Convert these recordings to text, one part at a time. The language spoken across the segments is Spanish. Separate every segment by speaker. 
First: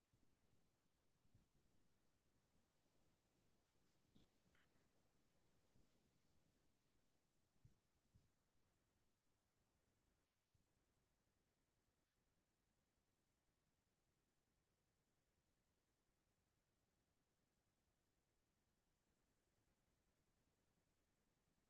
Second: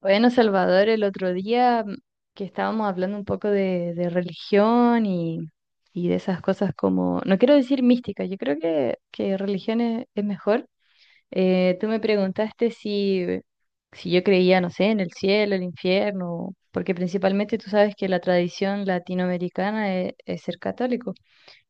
Speaker 1: Bueno, Salvador, el otro día que estábamos hablando un poco de religión y de esas cosas como, no quiero decir mística, yo creo que religión es mejor. Tú me preguntaste si yo creía, no sé, en el cielo, el infierno, porque principalmente tú sabes que la tradición latinoamericana es ser católico.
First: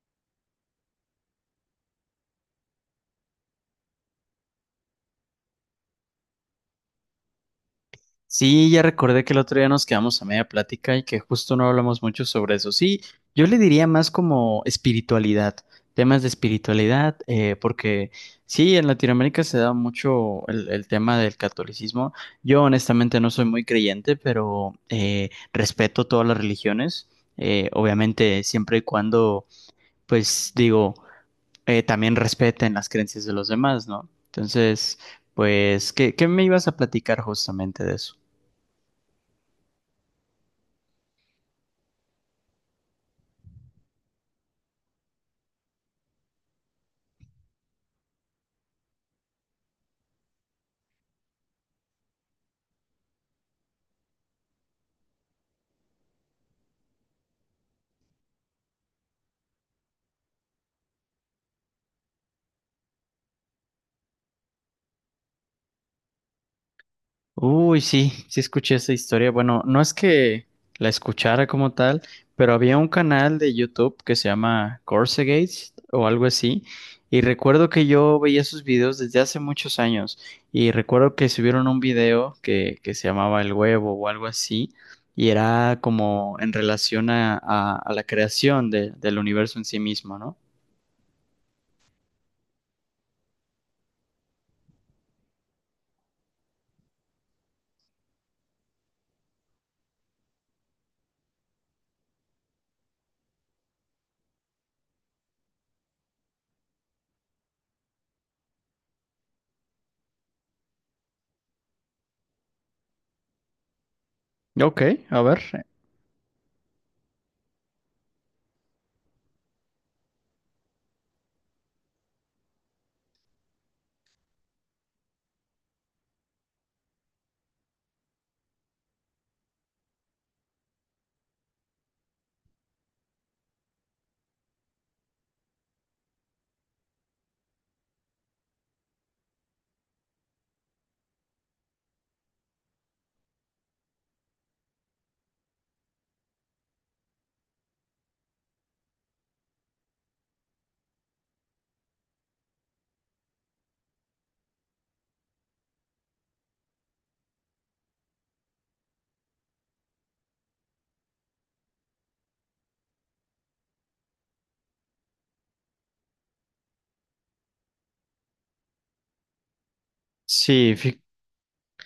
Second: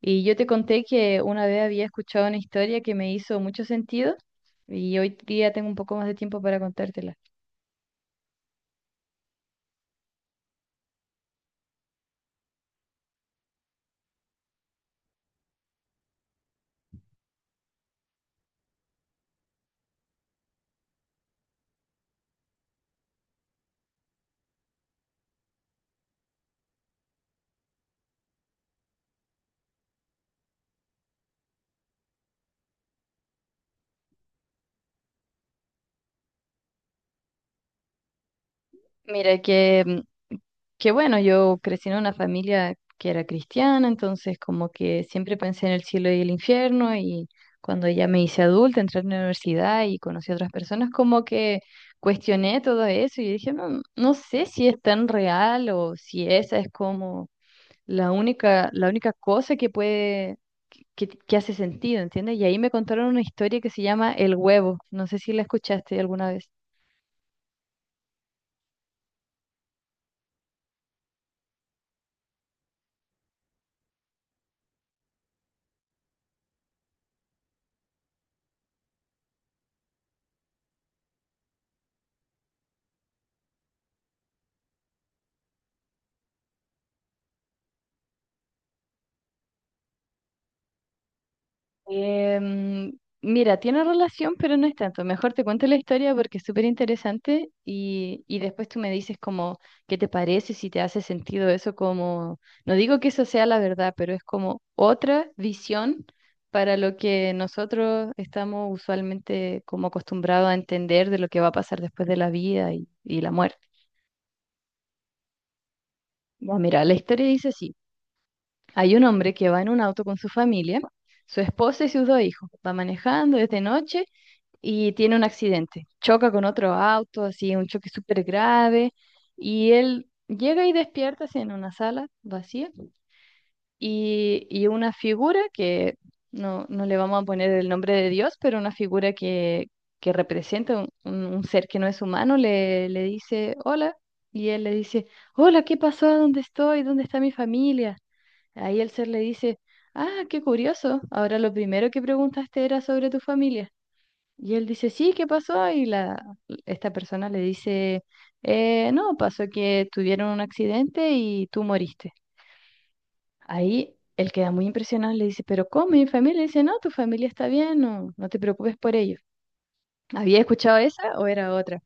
Speaker 1: Y yo te conté que una vez había escuchado una historia que me hizo mucho sentido y hoy día tengo un poco más de tiempo para contártela.
Speaker 2: Sí, ya recordé que el otro día nos quedamos a media plática y que justo no hablamos mucho sobre eso. Sí, yo le diría más como espiritualidad, temas de espiritualidad, porque sí, en Latinoamérica se da mucho el tema del catolicismo. Yo honestamente no soy muy creyente, pero respeto todas las religiones, obviamente siempre y cuando, pues digo, también respeten las creencias de los demás, ¿no? Entonces, pues, ¿qué me ibas a platicar justamente de eso?
Speaker 1: Mira, que bueno, yo crecí en una familia que era cristiana, entonces como que siempre pensé en el cielo y el infierno y cuando ya me hice adulta, entré a la universidad y conocí a otras personas, como que cuestioné todo eso y dije, no, no sé si es tan real o si esa es como la única cosa que puede, que hace sentido, ¿entiendes? Y ahí me contaron una historia que se llama El Huevo, no sé si la escuchaste alguna vez.
Speaker 2: Uy, sí, sí escuché esa historia. Bueno, no es que la escuchara como tal, pero había un canal de YouTube que se llama Gates o algo así. Y recuerdo que yo veía sus videos desde hace muchos años. Y recuerdo que subieron un video que se llamaba El Huevo o algo así. Y era como en relación a la creación del universo en sí mismo, ¿no?
Speaker 1: Em, Mira, tiene relación, pero no es tanto. Mejor te cuento la historia porque es súper interesante y después tú me dices como qué te parece, si te hace sentido eso como, no digo que eso sea la verdad, pero es como otra visión para lo que nosotros estamos usualmente como acostumbrados a entender de lo que va a pasar después de la vida y la muerte.
Speaker 2: Ok, a ver.
Speaker 1: Ya, mira, la historia dice así. Hay un hombre que va en un auto con su familia, su esposa y sus dos hijos. Va manejando desde noche y tiene un accidente. Choca con otro auto, así, un choque súper grave, y él llega y despierta así, en una sala vacía, y una figura que no le vamos a poner el nombre de Dios, pero una figura que representa un, un ser que no es humano, le dice, hola, y él le dice, hola, ¿qué pasó? ¿Dónde estoy? ¿Dónde está mi familia? Ahí el ser le dice, ah, qué curioso, ahora lo primero que preguntaste era sobre tu familia. Y él dice, sí, ¿qué pasó? Esta persona le dice, no, pasó que tuvieron un accidente y tú moriste. Ahí él queda muy impresionado, y le dice, pero ¿cómo? Mi familia. Y dice, no, tu familia está bien, no te preocupes por ello. ¿Había
Speaker 2: Sí,
Speaker 1: escuchado
Speaker 2: fi-
Speaker 1: esa o era otra?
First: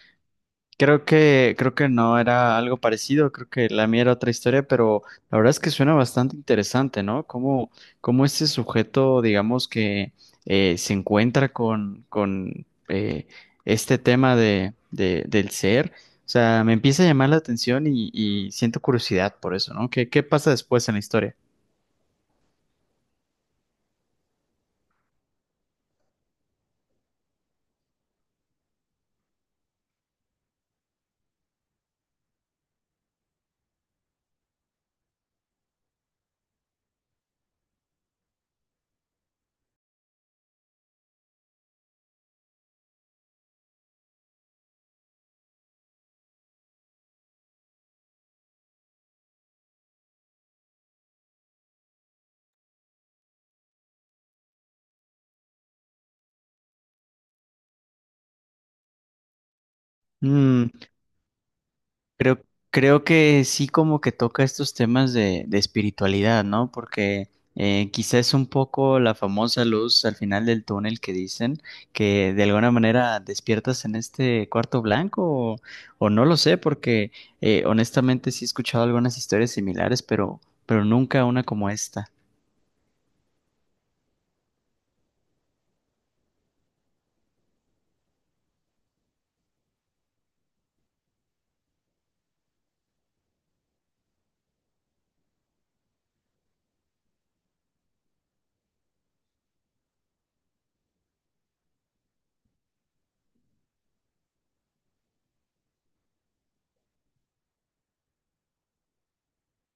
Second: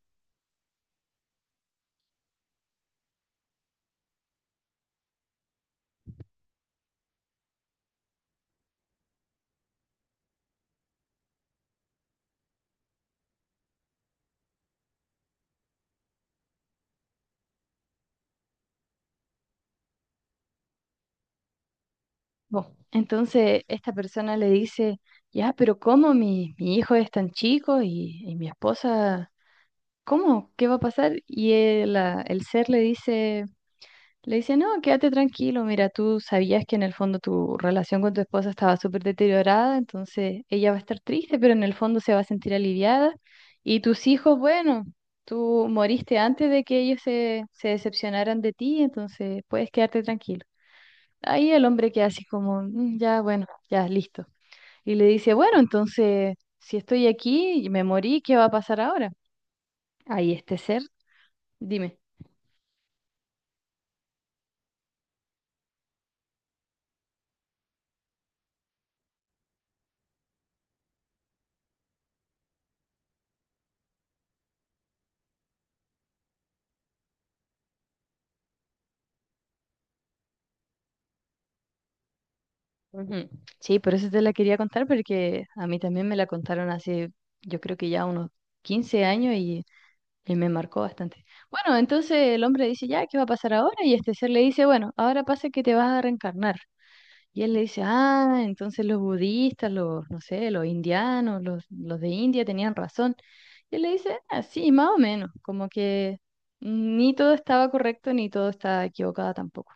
Speaker 2: Creo que no era algo parecido, creo que la mía era otra historia, pero la verdad es que suena bastante interesante, ¿no? Cómo este sujeto, digamos que se encuentra con este tema de, del ser. O sea, me empieza a llamar la atención y siento curiosidad por eso, ¿no? ¿Qué pasa después en la historia?
Speaker 1: Bueno, entonces esta persona le dice, ya, pero ¿cómo mi hijo es tan chico y mi esposa, ¿cómo? ¿Qué va a pasar? Y el ser le dice... Le dice, no, quédate tranquilo, mira, tú sabías que en el fondo tu relación con tu esposa estaba súper deteriorada, entonces ella va a estar triste, pero en el fondo se va a sentir aliviada. Y tus hijos, bueno, tú moriste antes de que ellos se decepcionaran de ti, entonces puedes quedarte tranquilo. Ahí el hombre queda así como, "Mm, ya, bueno, ya, listo. Y le dice, bueno, entonces, si estoy aquí y me morí, ¿qué va a pasar ahora? Ahí este ser, dime.
Speaker 2: Creo, creo que sí como que toca estos temas de espiritualidad, ¿no? Porque quizá es un poco la famosa luz al final del túnel que dicen que de alguna manera despiertas en este cuarto blanco o, o no lo sé, porque honestamente sí he escuchado algunas historias similares, pero nunca una como esta.
Speaker 1: Ujú. Sí, por eso te la quería contar, porque a mí también me la contaron hace, yo creo que ya unos 15 años y me marcó bastante. Bueno, entonces el hombre dice, ya, ¿qué va a pasar ahora? Y este ser le dice, bueno, ahora pasa que te vas a reencarnar. Y él le dice, ah, entonces los budistas, los, no sé, los indianos, los de India tenían razón. Y él le dice, ah, sí, más o menos, como que ni todo estaba correcto ni todo estaba equivocado tampoco.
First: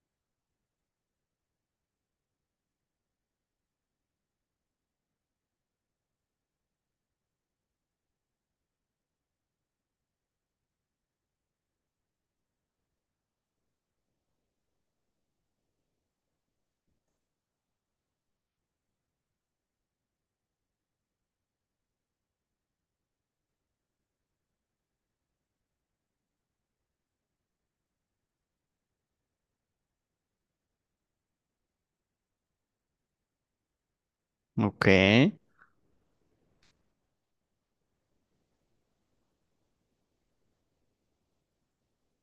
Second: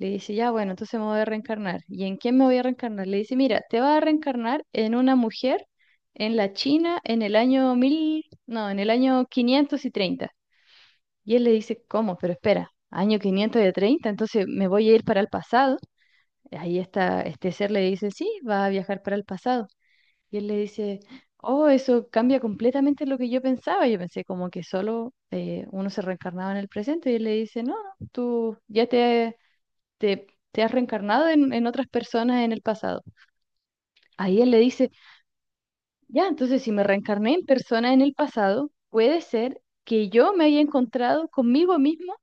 Speaker 1: Le dice, ya, bueno, entonces me voy a reencarnar. ¿Y en quién me voy a reencarnar? Le dice, mira, te vas a reencarnar en una mujer en la China en el año mil, no, en el año 530. Y él le dice, ¿cómo? Pero espera, año 530 entonces me voy a ir para el pasado. Ahí está, este ser le dice, sí, va a viajar para el pasado. Y él le dice, oh, eso cambia completamente lo que yo pensaba. Yo pensé como que solo uno se reencarnaba en el presente. Y él le dice, no, no, te has reencarnado en otras personas en el pasado. Ahí él le
Speaker 2: Ok.
Speaker 1: dice, ya, entonces si me reencarné en personas en el pasado, puede ser que yo me haya encontrado conmigo mismo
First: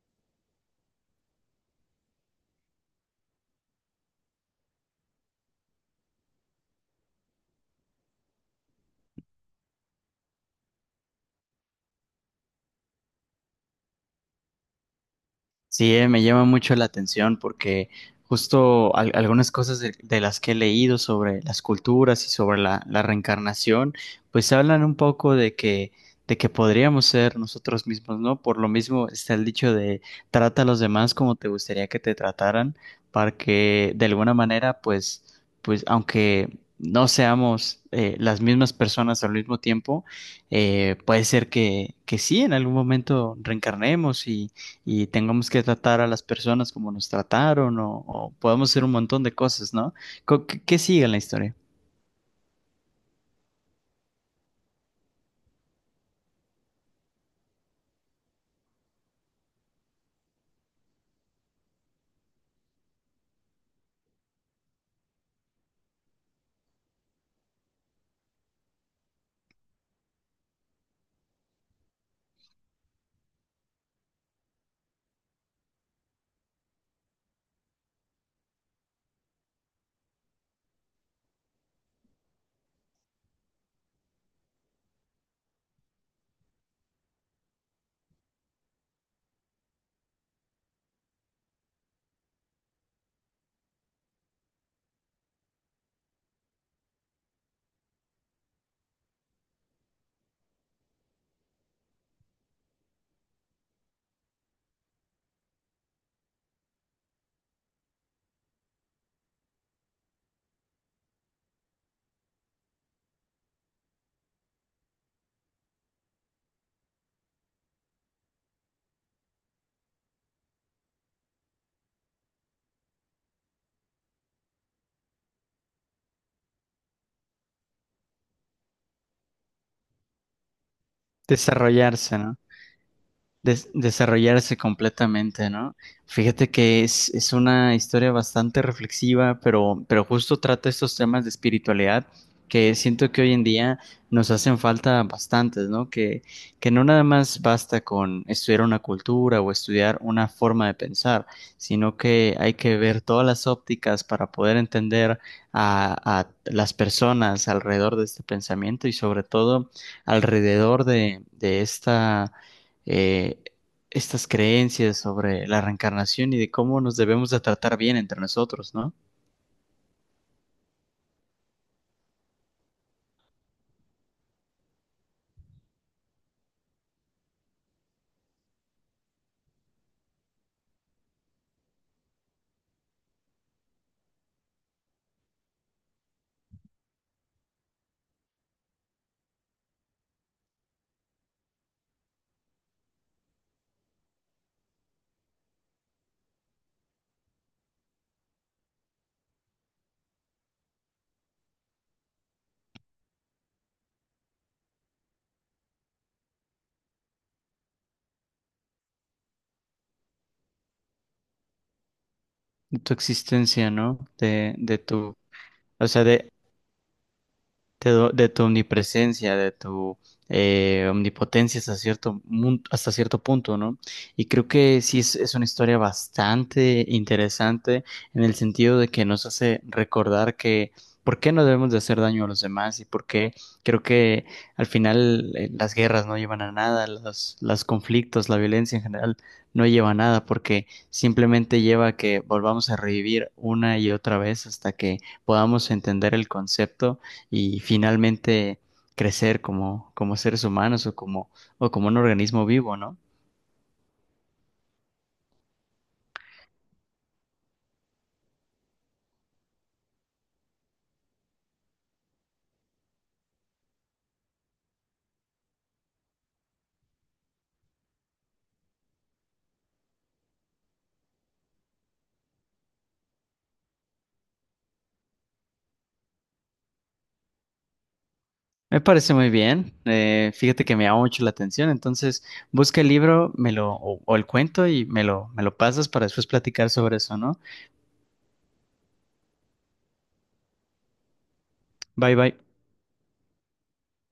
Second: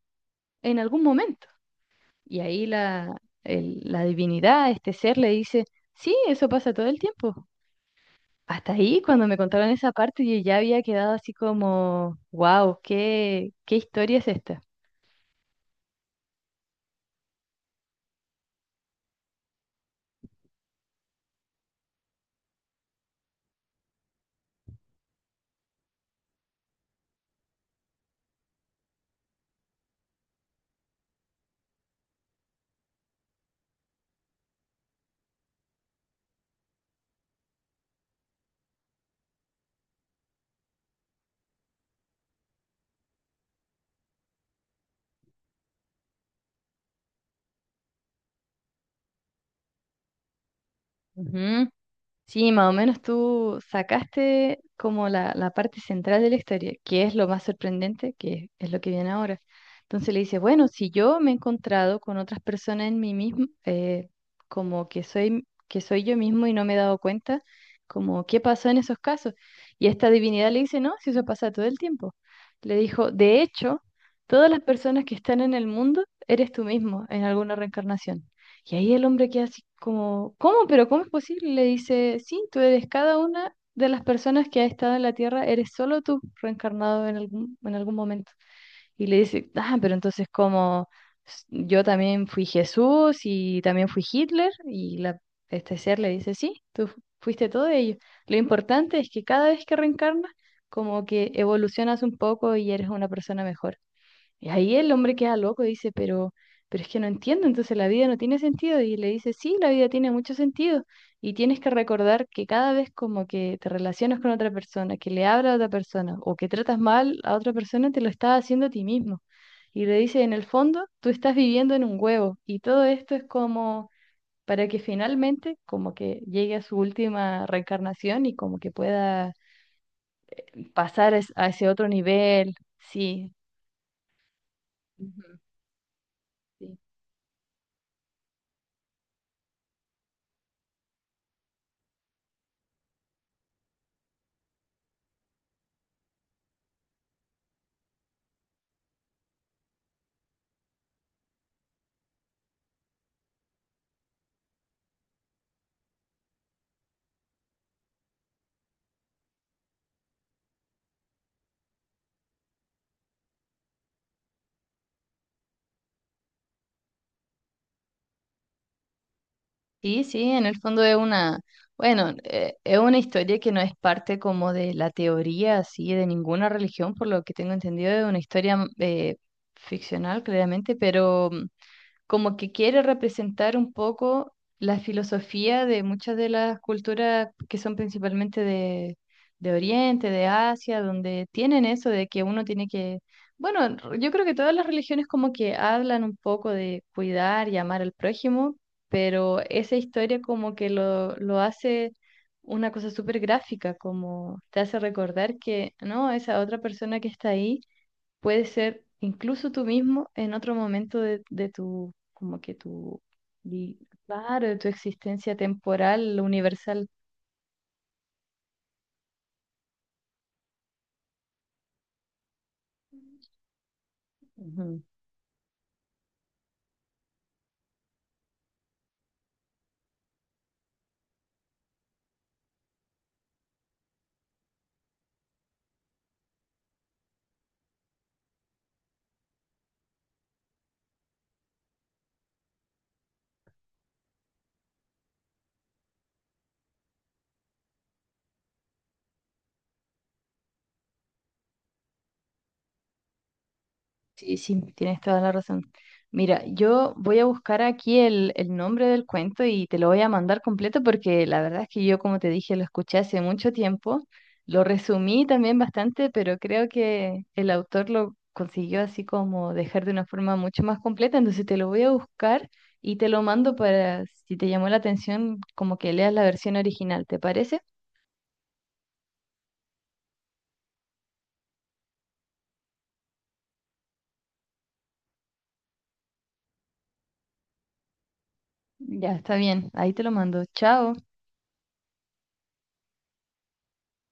Speaker 1: en algún momento. Y ahí la divinidad, este ser, le dice, sí, eso pasa todo el tiempo. Hasta ahí, cuando me contaron esa parte, yo ya había quedado así como, wow, ¿qué historia es esta?
Speaker 2: Sí, me llama mucho la atención porque justo algunas cosas de las que he leído sobre las culturas y sobre la reencarnación, pues hablan un poco de que podríamos ser nosotros mismos, ¿no? Por lo mismo está el dicho de trata a los demás como te gustaría que te trataran, para que de alguna manera, pues, pues aunque no seamos las mismas personas al mismo tiempo, puede ser que sí, en algún momento reencarnemos y tengamos que tratar a las personas como nos trataron o podemos hacer un montón de cosas, ¿no? ¿Qué sigue en la historia?
Speaker 1: Ujú. Sí, más o menos tú sacaste como la parte central de la historia, que es lo más sorprendente, que es lo que viene ahora. Entonces le dice, bueno, si yo me he encontrado con otras personas en mí mismo, como que soy yo mismo y no me he dado cuenta, como qué pasó en esos casos. Y esta divinidad le dice, no, si eso pasa todo el tiempo. Le dijo, de hecho, todas las personas que están en el mundo, eres tú mismo en alguna reencarnación. Y ahí el hombre queda así como, ¿cómo? ¿Pero cómo es posible? Le dice, sí, tú eres cada una de las personas que ha estado en la Tierra, eres solo tú reencarnado en en algún momento. Y le dice, ah, pero entonces como yo también fui Jesús y también fui Hitler, este ser le dice, sí, fuiste todo ello. Lo importante es que cada vez que reencarnas, como que evolucionas un poco y eres una persona mejor. Y ahí el hombre queda loco y dice, pero es que no entiendo, entonces la vida no tiene sentido. Y le dice, sí, la vida tiene mucho sentido. Y tienes que recordar que cada vez como que te relacionas con otra persona, que le hablas a otra persona o que tratas mal a otra persona, te lo estás haciendo a ti mismo. Y le dice, en el fondo, tú estás viviendo en un huevo. Y todo esto es como para que finalmente como que llegue a su última reencarnación y como que pueda a ese otro
Speaker 2: Desarrollarse, ¿no?
Speaker 1: nivel. Sí.
Speaker 2: Desarrollarse
Speaker 1: Ujú,
Speaker 2: completamente, ¿no? Fíjate
Speaker 1: sí.
Speaker 2: que es una historia bastante reflexiva, pero justo trata estos temas de espiritualidad que siento que hoy en día nos hacen falta bastantes, ¿no? Que no nada más basta con estudiar una cultura o estudiar una forma de pensar, sino que hay que ver todas las ópticas para poder entender a las personas alrededor de este pensamiento y sobre todo alrededor de esta eh, estas creencias sobre la reencarnación y de cómo nos debemos de tratar bien entre nosotros, ¿no?
Speaker 1: Sí, sí, en el fondo es bueno, es una historia que no es parte como de la teoría así de ninguna religión, por lo que tengo entendido, es una historia ficcional, claramente, pero como que quiere representar un poco la filosofía de muchas de las culturas que son principalmente de Oriente, de Asia, donde tienen eso de que uno tiene que, bueno, yo creo que todas las religiones como que hablan un poco de cuidar y amar al prójimo, pero esa historia como que lo hace una cosa súper gráfica, como te hace recordar que, no, esa otra persona que está ahí puedes ser incluso tú mismo en otro momento de tu, como que
Speaker 2: De tu
Speaker 1: tu,
Speaker 2: existencia,
Speaker 1: di-
Speaker 2: ¿no?
Speaker 1: claro, de tu
Speaker 2: De tu,
Speaker 1: existencia
Speaker 2: o sea,
Speaker 1: temporal,
Speaker 2: de
Speaker 1: universal.
Speaker 2: de tu omnipresencia, de tu omnipotencia hasta cierto, hasta cierto punto, ¿no? Y creo
Speaker 1: Ujú.
Speaker 2: que sí es una historia bastante interesante en el sentido de que nos hace recordar que por qué no debemos de hacer daño a los demás y por qué creo que al final las guerras no llevan a nada, los conflictos, la violencia en general no lleva a nada porque simplemente lleva a que volvamos a revivir una y otra vez hasta que podamos entender el concepto y finalmente crecer como, como seres humanos o como un organismo vivo, ¿no?
Speaker 1: Sí, sí, tienes toda la razón. Mira, yo voy a buscar aquí el nombre del cuento y te lo voy a mandar completo porque la verdad es que yo, como te dije, lo escuché hace mucho tiempo, lo resumí también bastante, pero creo que el autor lo consiguió así como dejar de una forma mucho más completa, entonces te lo voy a buscar y te lo mando para, si te llamó la atención, como que leas la versión original, ¿te parece?
Speaker 2: Me parece muy bien. Fíjate que me llama mucho la atención. Entonces, busca el libro, me lo, o el cuento y me lo pasas para después platicar sobre eso, ¿no?
Speaker 1: Ya, está bien, ahí te lo mando. Chao.
Speaker 2: Bye bye.